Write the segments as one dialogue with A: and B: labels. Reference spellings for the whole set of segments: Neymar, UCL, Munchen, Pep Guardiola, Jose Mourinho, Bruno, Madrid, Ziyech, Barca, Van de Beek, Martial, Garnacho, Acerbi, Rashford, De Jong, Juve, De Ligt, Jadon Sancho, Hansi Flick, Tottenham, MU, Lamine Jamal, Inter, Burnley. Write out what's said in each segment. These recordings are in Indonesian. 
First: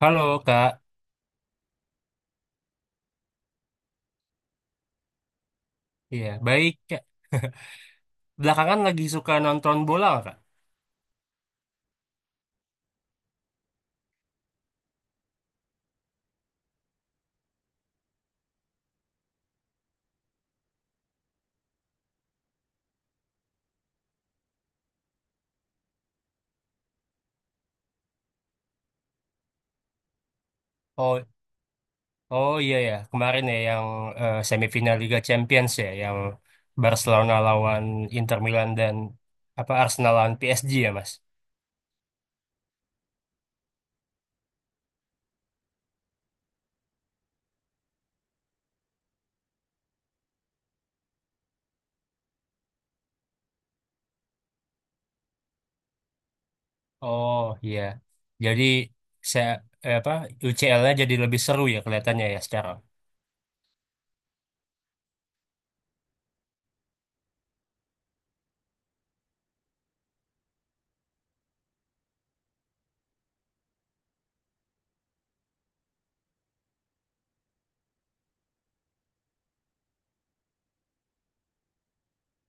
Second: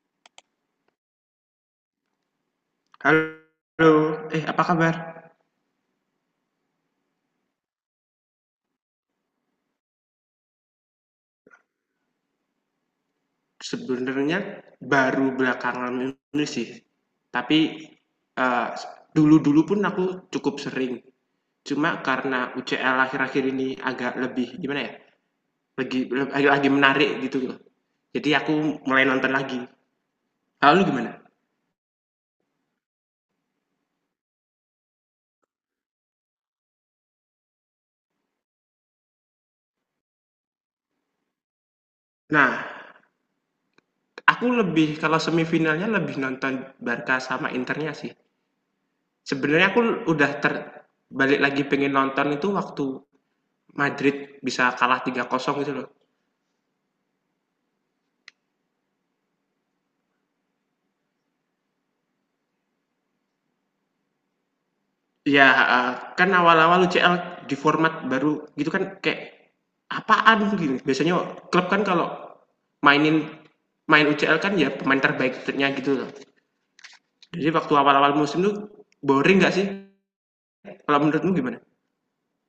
A: Halo Kak,
B: Halo, apa kabar?
A: iya baik Kak. Belakangan lagi suka nonton bola nggak, Kak?
B: Sebenarnya baru belakangan ini sih, tapi eh, dulu-dulu pun aku cukup sering. Cuma karena UCL akhir-akhir ini agak lebih gimana ya, lagi menarik gitu loh. Jadi aku mulai nonton lagi. Lalu gimana?
A: Oh, oh iya ya, kemarin ya yang semifinal Liga Champions ya, yang Barcelona lawan Inter Milan dan apa Arsenal lawan PSG ya Mas.
B: Nah, aku lebih kalau semifinalnya lebih nonton Barca sama Internya sih. Sebenarnya aku udah balik lagi pengen nonton itu waktu Madrid bisa kalah tiga 0 gitu loh.
A: Oh iya, jadi saya apa UCL-nya jadi lebih seru ya kelihatannya ya sekarang.
B: Ya, heeh. Kan awal-awal UCL di format baru gitu kan, kayak apaan gitu. Biasanya klub kan kalau mainin main UCL kan ya pemain terbaiknya gitu loh. Jadi waktu awal-awal musim tuh boring nggak sih? Kalau menurutmu gimana?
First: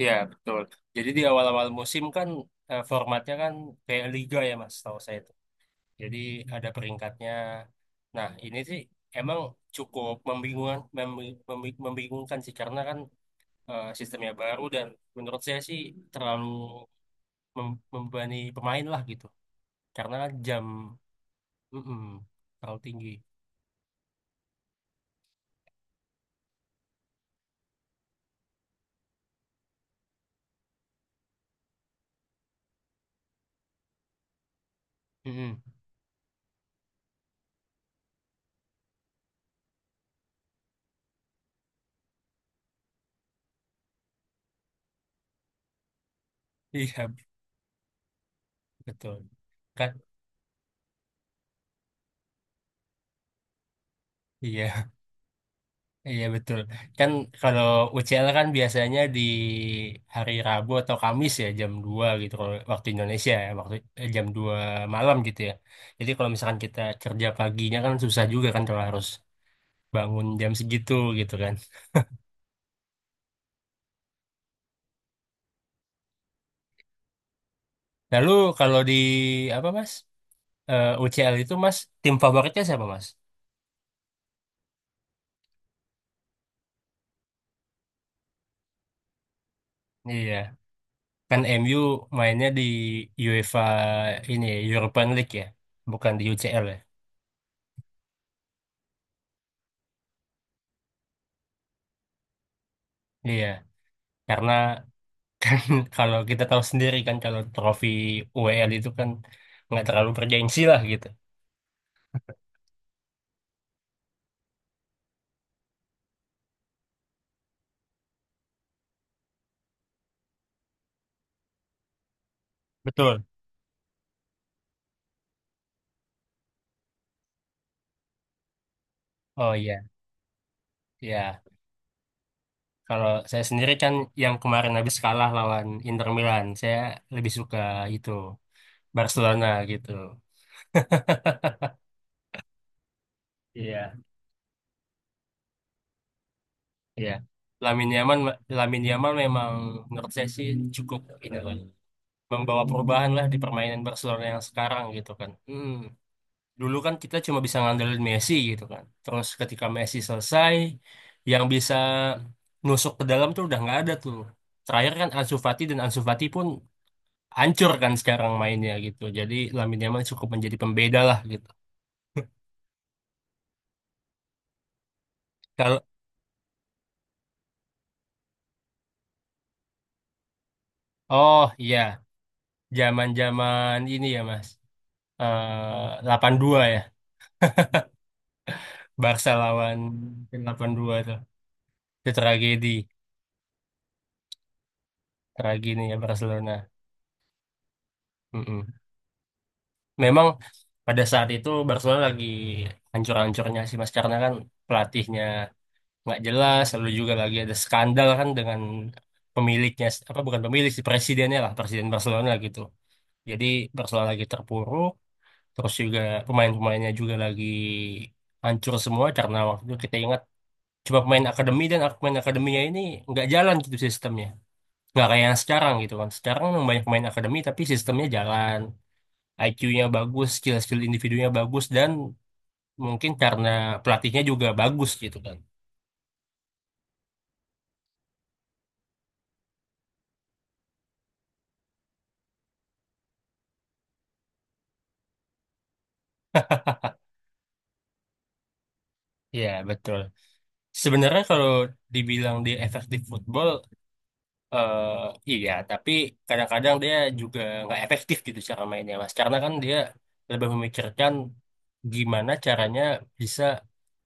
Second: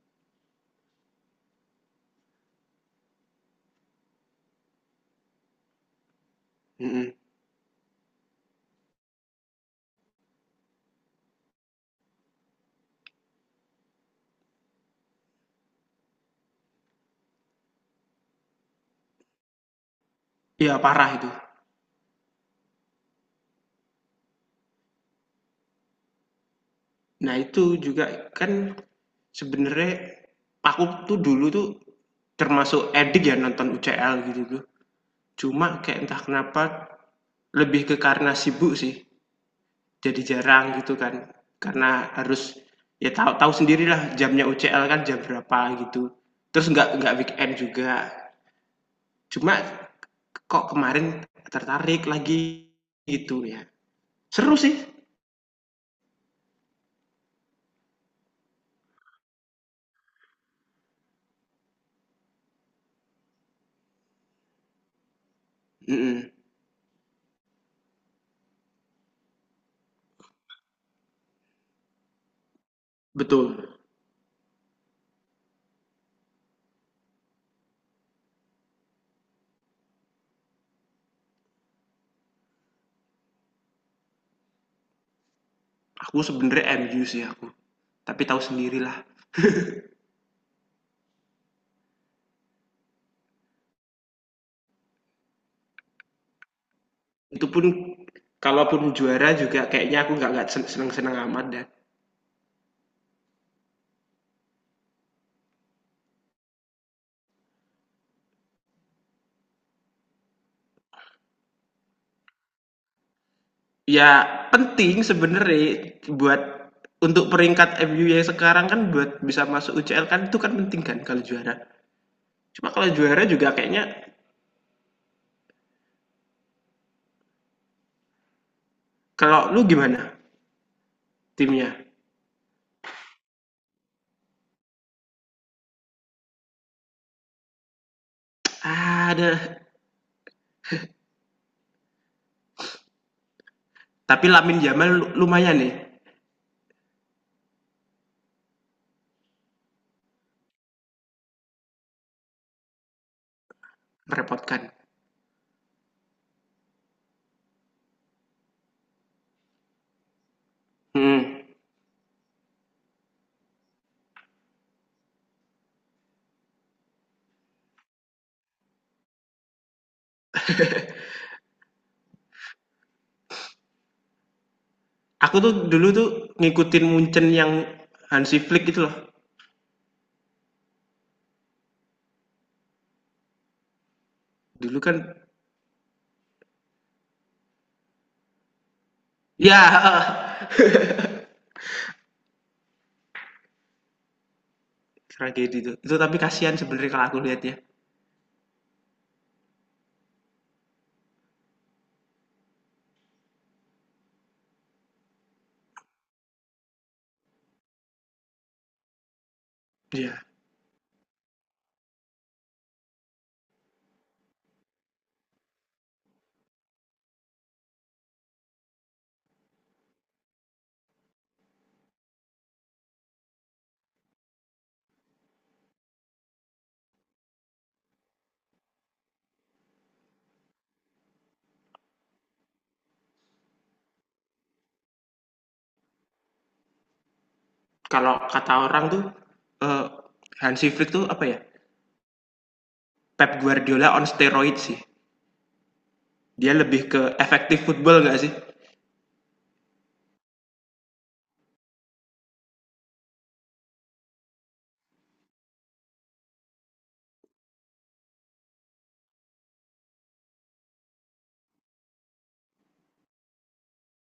A: Iya betul. Jadi di awal-awal musim kan formatnya kan kayak liga ya Mas, tahu saya. Jadi ada
B: Mhm.
A: peringkatnya. Nah, ini sih emang cukup membingungkan sih karena kan sistemnya baru dan menurut saya sih terlalu membebani pemain lah gitu. Karena kan jam,
B: Iya, parah itu.
A: mm-mm, terlalu tinggi.
B: Nah, itu juga kan sebenarnya aku tuh dulu tuh termasuk edik ya nonton UCL gitu tuh.
A: Mm-mm.
B: Cuma kayak entah kenapa, lebih ke karena sibuk sih, jadi jarang gitu kan. Karena harus ya tahu tahu sendirilah jamnya UCL kan jam berapa gitu. Terus nggak
A: Iya,
B: nggak weekend juga.
A: betul.
B: Cuma
A: Kan,
B: kok kemarin tertarik lagi gitu ya. Seru sih.
A: iya. Iya betul. Kan kalau UCL kan biasanya di hari Rabu atau Kamis ya jam 2 gitu kalau waktu Indonesia ya, waktu jam 2 malam gitu ya. Jadi
B: Mm-mm,
A: kalau misalkan kita kerja paginya kan susah juga kan kalau harus bangun jam segitu gitu kan.
B: betul.
A: Lalu kalau di apa Mas? UCL itu Mas tim favoritnya siapa Mas?
B: Aku sebenarnya MU sih aku. Tapi tahu sendirilah.
A: Iya, kan MU mainnya di UEFA ini ya, European League ya, bukan di UCL ya.
B: Itu pun kalaupun juara juga kayaknya aku nggak seneng-seneng amat, dan
A: Iya, karena kalau kita tahu sendiri kan kalau trofi UEL itu kan nggak terlalu bergengsi lah gitu.
B: ya, penting sebenarnya buat untuk peringkat MU yang sekarang kan, buat bisa masuk UCL kan itu kan penting kan kalau juara. Cuma kalau
A: Betul.
B: juara juga kayaknya, kalau
A: Oh
B: lu
A: iya,
B: gimana
A: iya.
B: timnya?
A: Kalau saya sendiri kan yang kemarin habis kalah lawan Inter Milan, saya lebih suka itu
B: Ah, ada,
A: Barcelona gitu. Iya,
B: tapi Lamin Jamal lumayan nih,
A: iya. Lamine Yamal, Lamine Yamal memang menurut saya sih cukup ini lah, membawa perubahan lah di permainan Barcelona yang
B: merepotkan.
A: sekarang gitu kan. Hmm. Dulu kan kita cuma bisa ngandelin Messi gitu kan. Terus ketika Messi selesai,
B: Hmm.
A: yang bisa nusuk ke dalam tuh udah nggak ada tuh. Terakhir kan Ansu Fati dan Ansu Fati pun hancur kan sekarang mainnya gitu. Jadi Lamine Yamal cukup menjadi pembeda lah gitu.
B: Aku tuh
A: Kalau
B: dulu tuh ngikutin Munchen yang Hansi Flick itu loh.
A: oh iya, zaman-zaman ini ya Mas.
B: Dulu kan
A: 8-2 ya. Barca
B: ya
A: lawan 8-2 tuh. Itu tragedi,
B: tragedi tuh.
A: tragedi
B: Itu
A: ya
B: tapi
A: Barcelona.
B: kasihan sebenarnya kalau aku lihat ya.
A: Mm-mm. Memang pada saat itu Barcelona lagi hancur-hancurnya sih Mas karena kan pelatihnya nggak jelas, lalu juga lagi ada skandal kan dengan pemiliknya, apa
B: Iya.
A: bukan pemilik sih, presidennya lah, presiden Barcelona gitu. Jadi Barcelona lagi terpuruk, terus juga pemain-pemainnya juga lagi hancur semua karena waktu itu kita ingat cuma pemain akademi dan pemain akademinya ini nggak jalan gitu sistemnya. Nggak kayak yang sekarang gitu kan. Sekarang memang banyak pemain akademi tapi sistemnya jalan. IQ-nya bagus, skill-skill individunya bagus, dan mungkin karena pelatihnya juga bagus gitu kan.
B: Kalau kata orang tuh, eee, Hansi Flick tuh apa ya, Pep Guardiola on steroid sih. Dia lebih ke efektif football nggak sih?
A: Ya, betul. Sebenarnya kalau dibilang dia efektif football, eh iya, tapi kadang-kadang dia juga nggak efektif gitu cara mainnya, Mas. Karena kan dia lebih memikirkan gimana caranya bisa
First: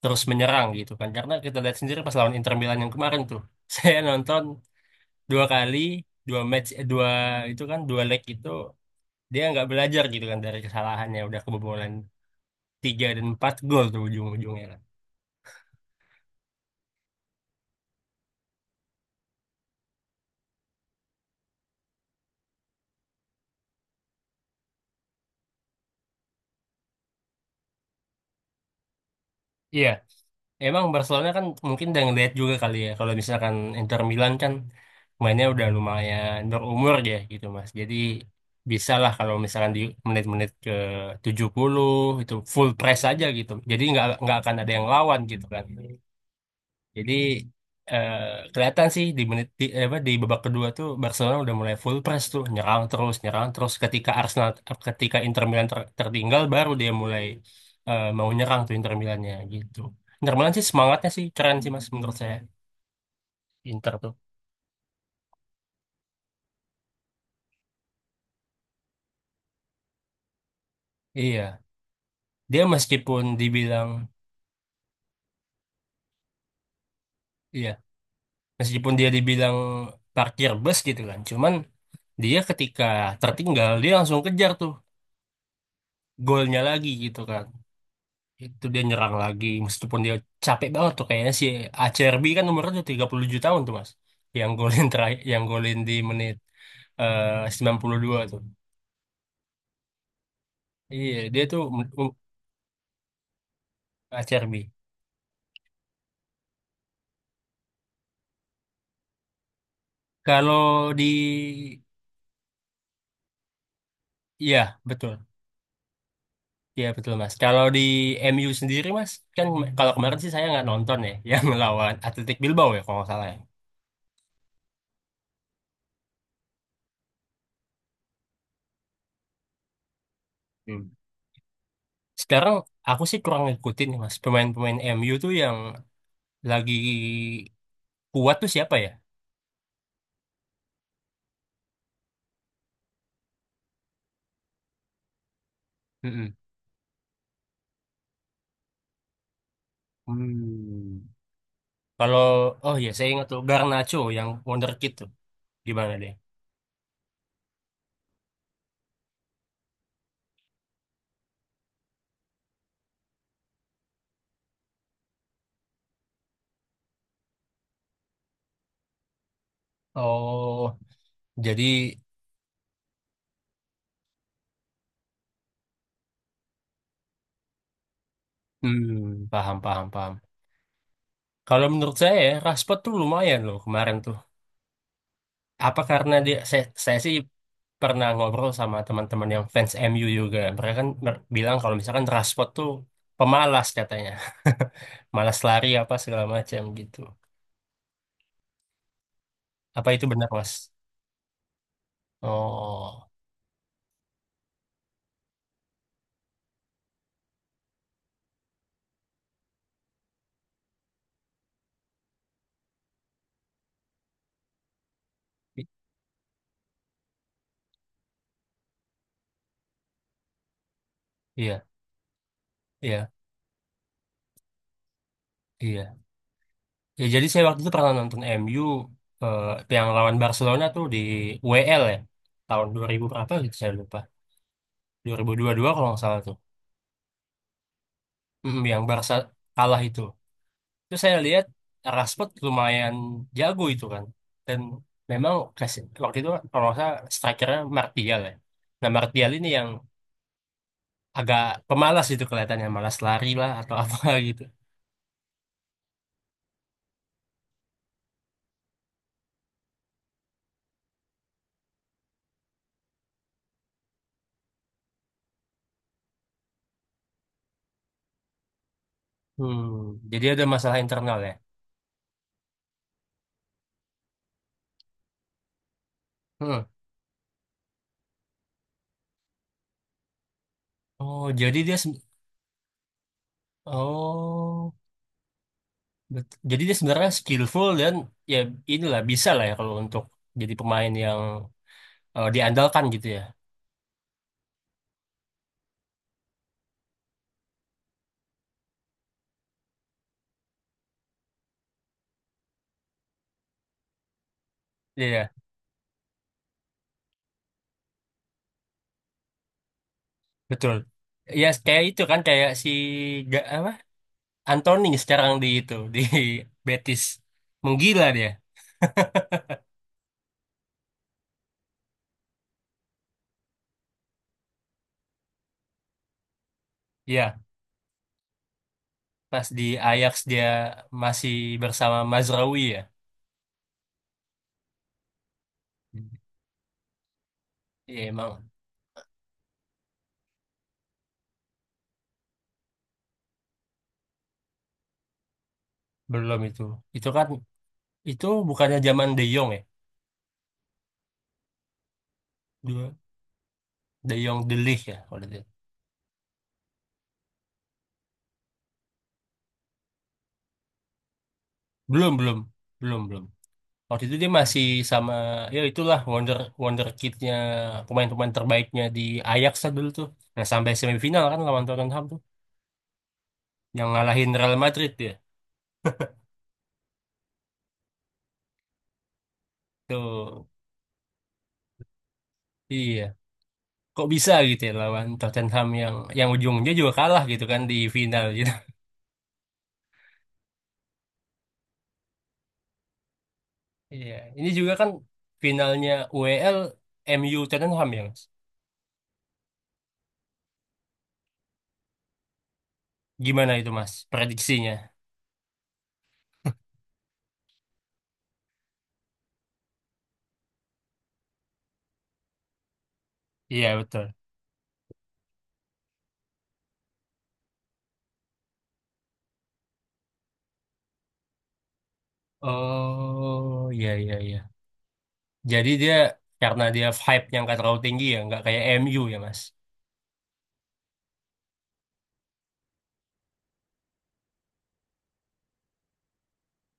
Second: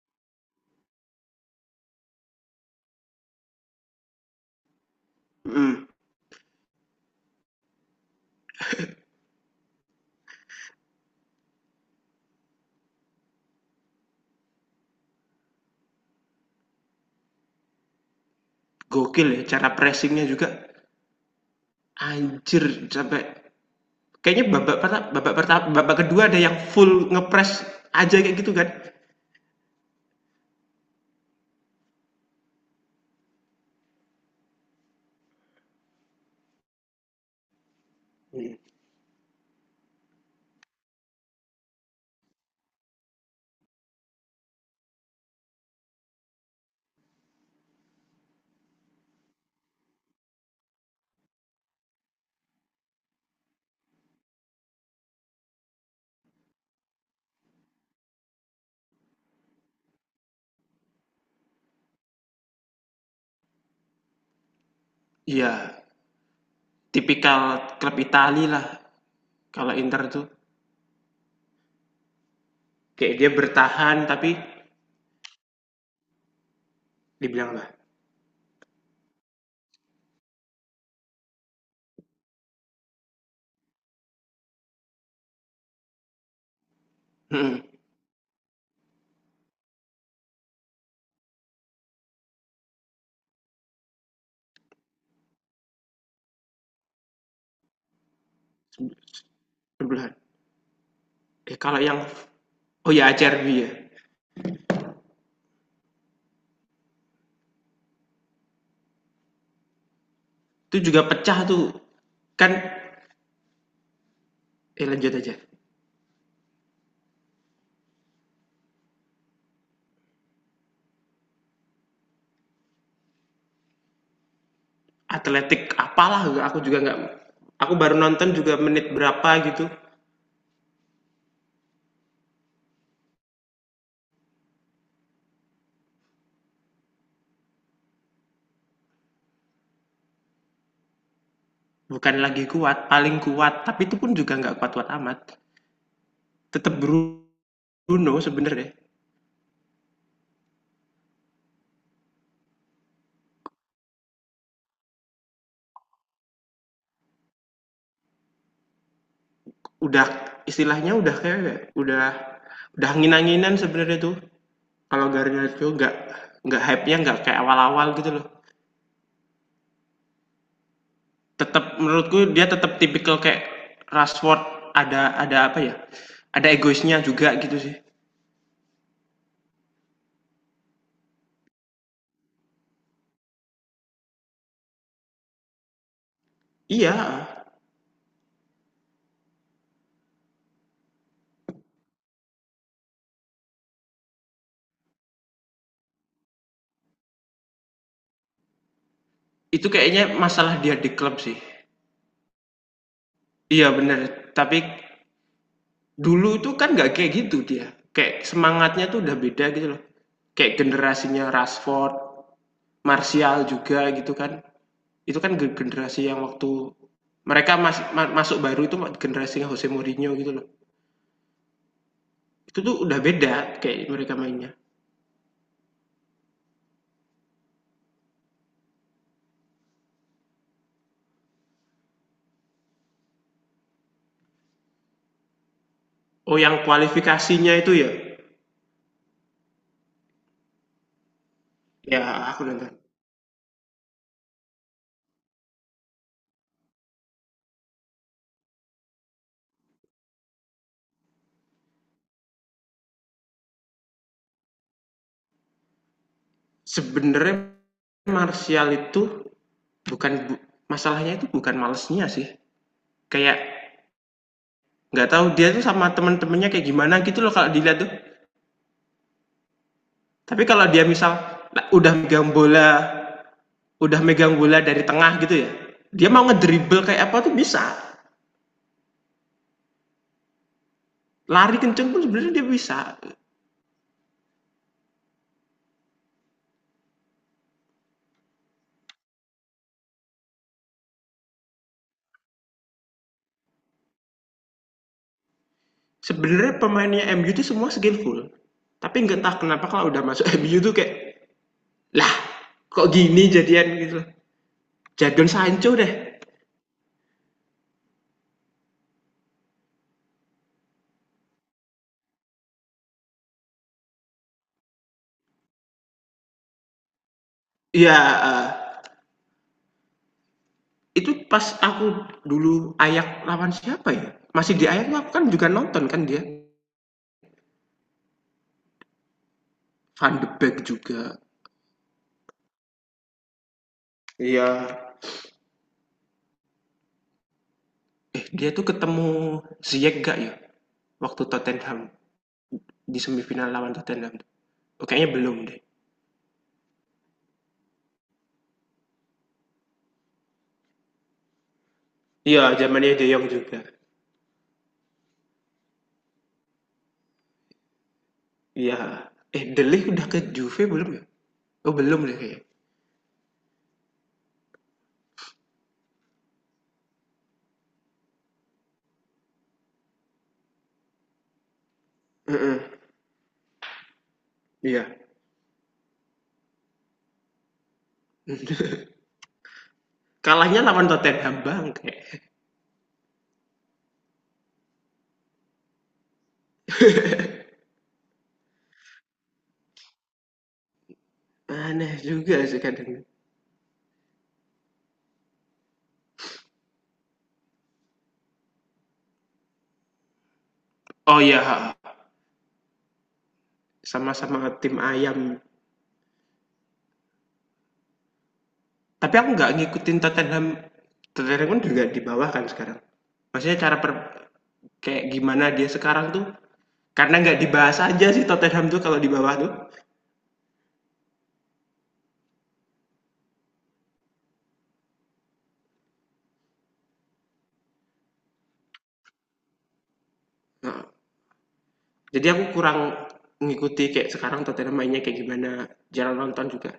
A: terus menyerang gitu kan. Karena kita lihat sendiri pas lawan Inter Milan yang kemarin tuh, saya nonton dua kali,
B: Mhm.
A: dua match, dua itu kan, dua leg itu dia nggak belajar gitu kan dari kesalahannya, udah kebobolan 3 dan 4 gol tuh ujung-ujungnya kan.
B: Gokil ya cara pressingnya juga, anjir sampai kayaknya babak pertama babak kedua ada yang full ngepress aja kayak gitu kan.
A: Iya, emang Barcelona kan mungkin udah ngeliat juga kali ya kalau misalkan Inter Milan kan mainnya udah lumayan berumur ya gitu Mas. Jadi
B: Mhm.
A: bisa lah kalau misalkan di menit-menit ke 70 itu full press aja gitu. Jadi nggak akan ada yang lawan gitu kan. Jadi eh, kelihatan sih di menit apa di babak kedua tuh Barcelona udah mulai full press tuh nyerang terus ketika Inter Milan tertinggal, baru dia mulai mau nyerang tuh Inter Milannya gitu. Inter Milan sih semangatnya sih keren sih Mas, menurut saya Inter tuh.
B: Iya, tipikal klub Itali lah, kalau Inter tuh.
A: Iya, dia
B: Kayak
A: meskipun
B: dia
A: dibilang
B: bertahan, tapi dibilang lah.
A: iya, meskipun dia dibilang parkir bus gitu kan. Cuman dia ketika tertinggal dia langsung kejar tuh golnya lagi gitu kan.
B: Mhm.
A: Itu dia nyerang lagi. Meskipun dia capek banget tuh kayaknya si ACRB kan umurnya udah 37 tahun tuh Mas. Yang golin terakhir, yang golin di menit 92 tuh.
B: Sembilan.
A: Iya, dia
B: Eh,
A: tuh
B: kalau yang oh ya, Acerbi ya.
A: ACRB.
B: Itu
A: Kalau
B: juga
A: di
B: pecah tuh. Kan
A: iya, betul.
B: lanjut aja.
A: Iya, betul Mas. Kalau di MU sendiri Mas, kan kalau kemarin sih saya nggak nonton ya yang lawan Athletic Bilbao ya kalau nggak salah ya.
B: Atletik apalah, aku juga nggak, aku baru nonton juga menit berapa gitu.
A: Hmm. Sekarang aku sih kurang ngikutin nih Mas. Pemain-pemain MU tuh yang lagi kuat tuh siapa ya?
B: Bukan lagi kuat, paling kuat, tapi itu pun juga nggak kuat-kuat amat.
A: Hmm.
B: Tetap Bruno sebenarnya.
A: Hmm. Kalau oh ya, saya ingat tuh Garnacho yang Wonderkid tuh gimana dia?
B: Udah, istilahnya udah kayak udah udah angin-anginan sebenarnya tuh. Kalau Garnacho nggak hype-nya nggak kayak awal-awal gitu loh.
A: Oh, jadi
B: Tetap menurutku dia tetap tipikal kayak Rashford, ada apa ya? Ada egoisnya juga gitu sih.
A: hmm, paham paham paham. Kalau menurut saya ya, Rashford tuh lumayan loh kemarin tuh. Apa karena dia saya,
B: Iya,
A: saya sih pernah ngobrol sama teman-teman yang fans MU juga. Mereka kan bilang kalau misalkan Rashford tuh pemalas katanya. Malas lari apa segala macam gitu.
B: itu
A: Apa itu
B: kayaknya
A: benar, Mas?
B: masalah dia di klub sih.
A: Oh,
B: Iya bener, tapi dulu itu kan nggak kayak gitu dia. Kayak semangatnya tuh udah beda gitu loh. Kayak generasinya Rashford, Martial juga gitu kan. Itu kan
A: i-
B: generasi yang waktu mereka masuk baru itu, generasinya Jose Mourinho gitu loh.
A: iya,
B: Itu tuh udah
A: iya,
B: beda kayak mereka mainnya.
A: iya. Ya, jadi saya waktu itu pernah nonton MU eh, yang lawan Barcelona tuh di WL ya. Tahun 2000 berapa gitu saya lupa. 2022 kalau nggak salah tuh.
B: Oh, yang kualifikasinya itu ya?
A: Mm, yang Barca kalah itu. Terus saya lihat
B: Ya,
A: Rashford
B: aku nonton.
A: lumayan jago itu kan. Dan memang kasih waktu itu kalau nggak salah strikernya Martial ya. Nah Martial ini yang agak pemalas itu kelihatannya. Malas lari lah atau apa gitu.
B: Sebenarnya Martial itu bukan, masalahnya itu bukan malesnya sih. Kayak nggak tahu dia tuh sama temen-temennya kayak gimana gitu loh kalau dilihat tuh.
A: Hmm, jadi
B: Tapi
A: ada
B: kalau
A: masalah
B: dia misal
A: internal ya.
B: udah megang bola, udah megang bola, dari tengah gitu ya, dia mau
A: Hmm.
B: ngedribble kayak apa tuh bisa.
A: Oh,
B: Lari
A: jadi dia...
B: kenceng
A: se-
B: pun sebenarnya dia bisa.
A: Oh. Jadi dia sebenarnya skillful dan ya inilah bisa lah ya kalau untuk jadi pemain yang diandalkan gitu ya.
B: Sebenarnya pemainnya MU tuh semua skillful. Tapi nggak, entah kenapa kalau udah masuk MU tuh kayak, lah kok gini jadian gitu loh.
A: Iya,
B: Jadon
A: iya,
B: Sancho deh.
A: betul. Ya kayak itu kan kayak si apa Anthony sekarang di itu di Betis
B: Iya,
A: menggila dia.
B: heeh. Itu pas aku dulu Ayak lawan siapa ya? Masih di Ayak tuh aku kan juga nonton kan dia.
A: Iya, pas di Ajax
B: Van de
A: dia
B: Beek juga.
A: masih bersama Mazraoui ya.
B: Iya.
A: Iya
B: Eh,
A: emang
B: dia tuh ketemu Ziyech gak ya? Waktu Tottenham Di semifinal lawan Tottenham. Oh, kayaknya belum deh.
A: belum itu. Itu kan itu bukannya zaman De Jong ya?
B: Iya,
A: Dua
B: zamannya De Jong juga.
A: De Jong De Ligt ya kalau dia.
B: Iya. Eh, De Ligt udah ke Juve belum ya? Oh, belum
A: Belum
B: deh
A: belum
B: kayaknya.
A: belum belum. Waktu itu dia masih sama, ya itulah wonder wonder kidnya, pemain-pemain terbaiknya di Ajax lah dulu tuh. Nah sampai semifinal kan lawan Tottenham tuh
B: Heeh.
A: yang ngalahin Real Madrid
B: Iya.
A: dia tuh.
B: Kalahnya lawan Tottenham bang, kayak
A: Iya, kok bisa gitu ya lawan Tottenham yang ujungnya juga kalah gitu kan di final gitu.
B: aneh juga sih kadang.
A: Iya, ini juga kan finalnya UEL MU Tottenham ya mas,
B: Oh iya,
A: gimana itu mas
B: sama-sama
A: prediksinya?
B: tim ayam. Tapi aku nggak ngikutin Tottenham. Tottenham kan juga di bawah kan sekarang. Maksudnya
A: Iya betul.
B: kayak gimana dia sekarang tuh, karena nggak dibahas aja sih Tottenham tuh kalau di bawah tuh.
A: Oh iya, iya, iya. Jadi dia karena dia hype nya nggak terlalu tinggi ya, nggak kayak MU ya Mas.
B: Nah, jadi aku kurang ngikuti kayak sekarang Tottenham mainnya kayak gimana. Jarang nonton juga.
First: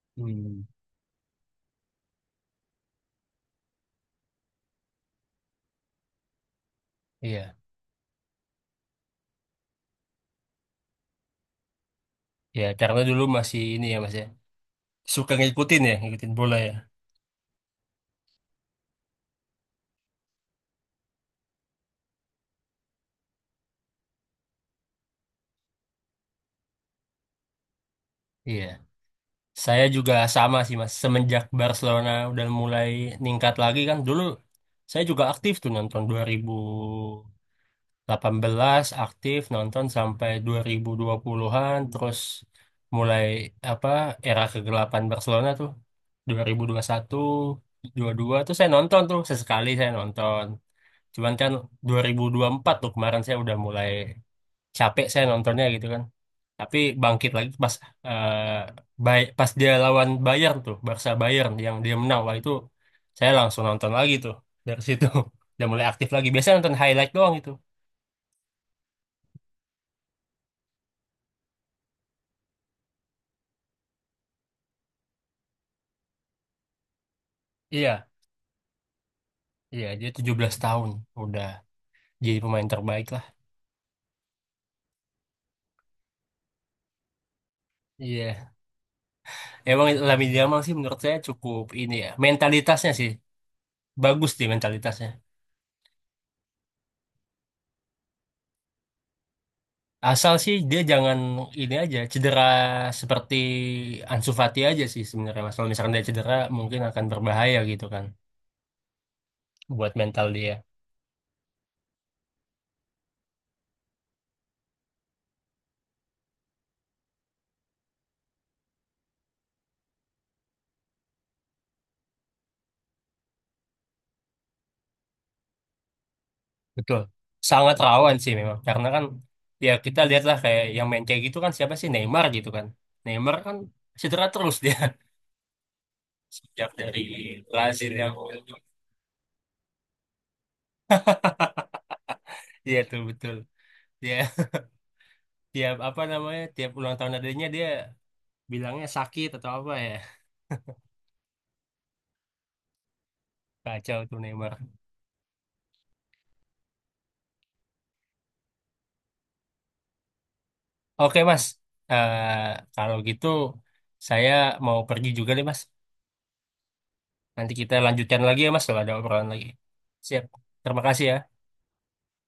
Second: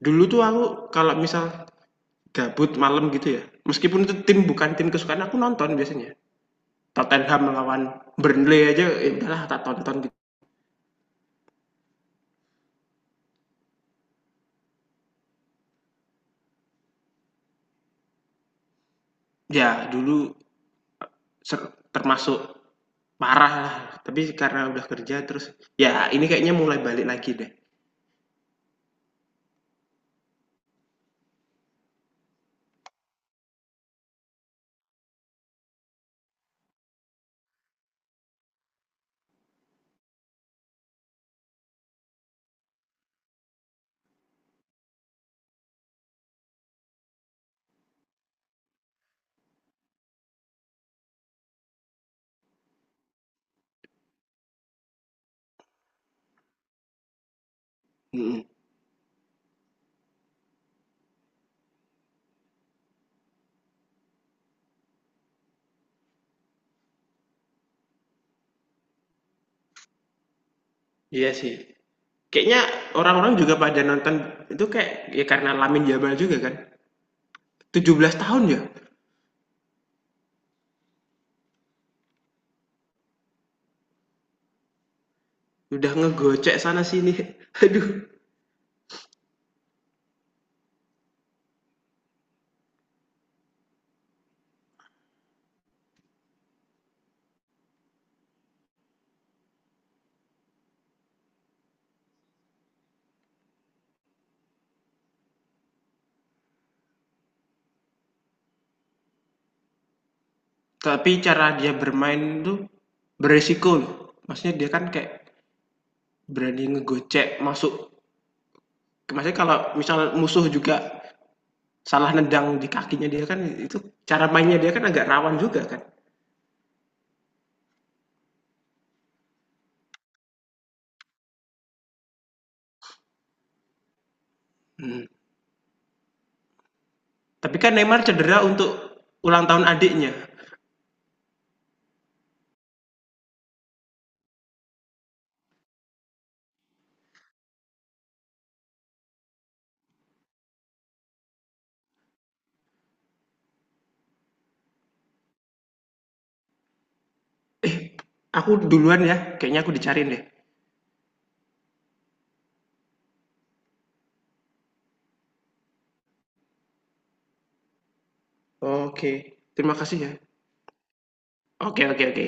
B: Dulu tuh aku
A: Hmm.
B: kalau misal gabut malam gitu ya. Meskipun itu tim, bukan tim kesukaan, aku nonton biasanya. Tottenham
A: Iya,
B: melawan Burnley aja ya udahlah tak tonton gitu.
A: ya karena dulu masih ini ya Mas ya, suka ngikutin ya, ngikutin bola ya.
B: Ya dulu termasuk parah lah, tapi karena udah kerja terus ya ini kayaknya mulai balik lagi deh.
A: Iya, saya juga sama sih Mas. Semenjak Barcelona udah mulai ningkat lagi kan, dulu saya juga aktif tuh nonton 2000. 18 aktif nonton sampai 2020-an. Terus mulai apa era kegelapan Barcelona tuh 2021 dua tuh saya nonton tuh, sesekali saya nonton, cuman kan dua ribu empat tuh kemarin saya udah mulai capek saya nontonnya gitu kan. Tapi bangkit lagi pas eh,
B: Mhm,
A: Pas dia lawan Bayern tuh, Barca Bayern yang dia menang, wah itu saya langsung nonton lagi tuh. Dari situ udah mulai aktif lagi, biasanya nonton highlight doang itu.
B: iya sih. Kayaknya orang-orang juga pada nonton itu, kayak ya karena Lamine Jamal juga kan, tujuh
A: Iya.
B: belas tahun ya,
A: Iya, dia 17 tahun udah jadi pemain terbaik lah.
B: udah ngegocek sana sini. Aduh,
A: Iya. Emang Lamine Yamal sih menurut saya cukup ini ya. Mentalitasnya sih bagus sih mentalitasnya. Asal sih dia jangan ini aja cedera seperti Ansu Fati aja sih sebenarnya. Mas. Kalau misalkan dia cedera mungkin akan berbahaya gitu kan buat mental dia.
B: tapi cara dia bermain tuh beresiko loh. Maksudnya dia kan kayak berani ngegocek masuk, maksudnya kalau misal musuh juga salah nendang di kakinya dia kan, itu cara mainnya dia kan agak rawan juga kan.
A: Betul. Sangat rawan sih memang karena kan ya kita lihatlah kayak yang main kayak gitu kan siapa sih, Neymar gitu kan. Neymar kan cedera terus dia
B: Mhm.
A: sejak dari
B: Tapi kan
A: Brazil
B: Neymar
A: yang.
B: cedera untuk ulang tahun adiknya.
A: Iya tuh betul. Dia tiap apa namanya tiap ulang tahun adanya dia bilangnya sakit atau apa ya. Kacau tuh Neymar.
B: Eh, aku duluan ya. Kayaknya aku dicariin deh.
A: Oke Mas. Eh, Kalau gitu saya mau pergi juga deh Mas. Nanti kita lanjutkan lagi ya Mas kalau ada
B: Oke.
A: obrolan lagi.
B: Terima kasih ya.
A: Siap. Terima kasih ya.
B: Oke, oke, oke.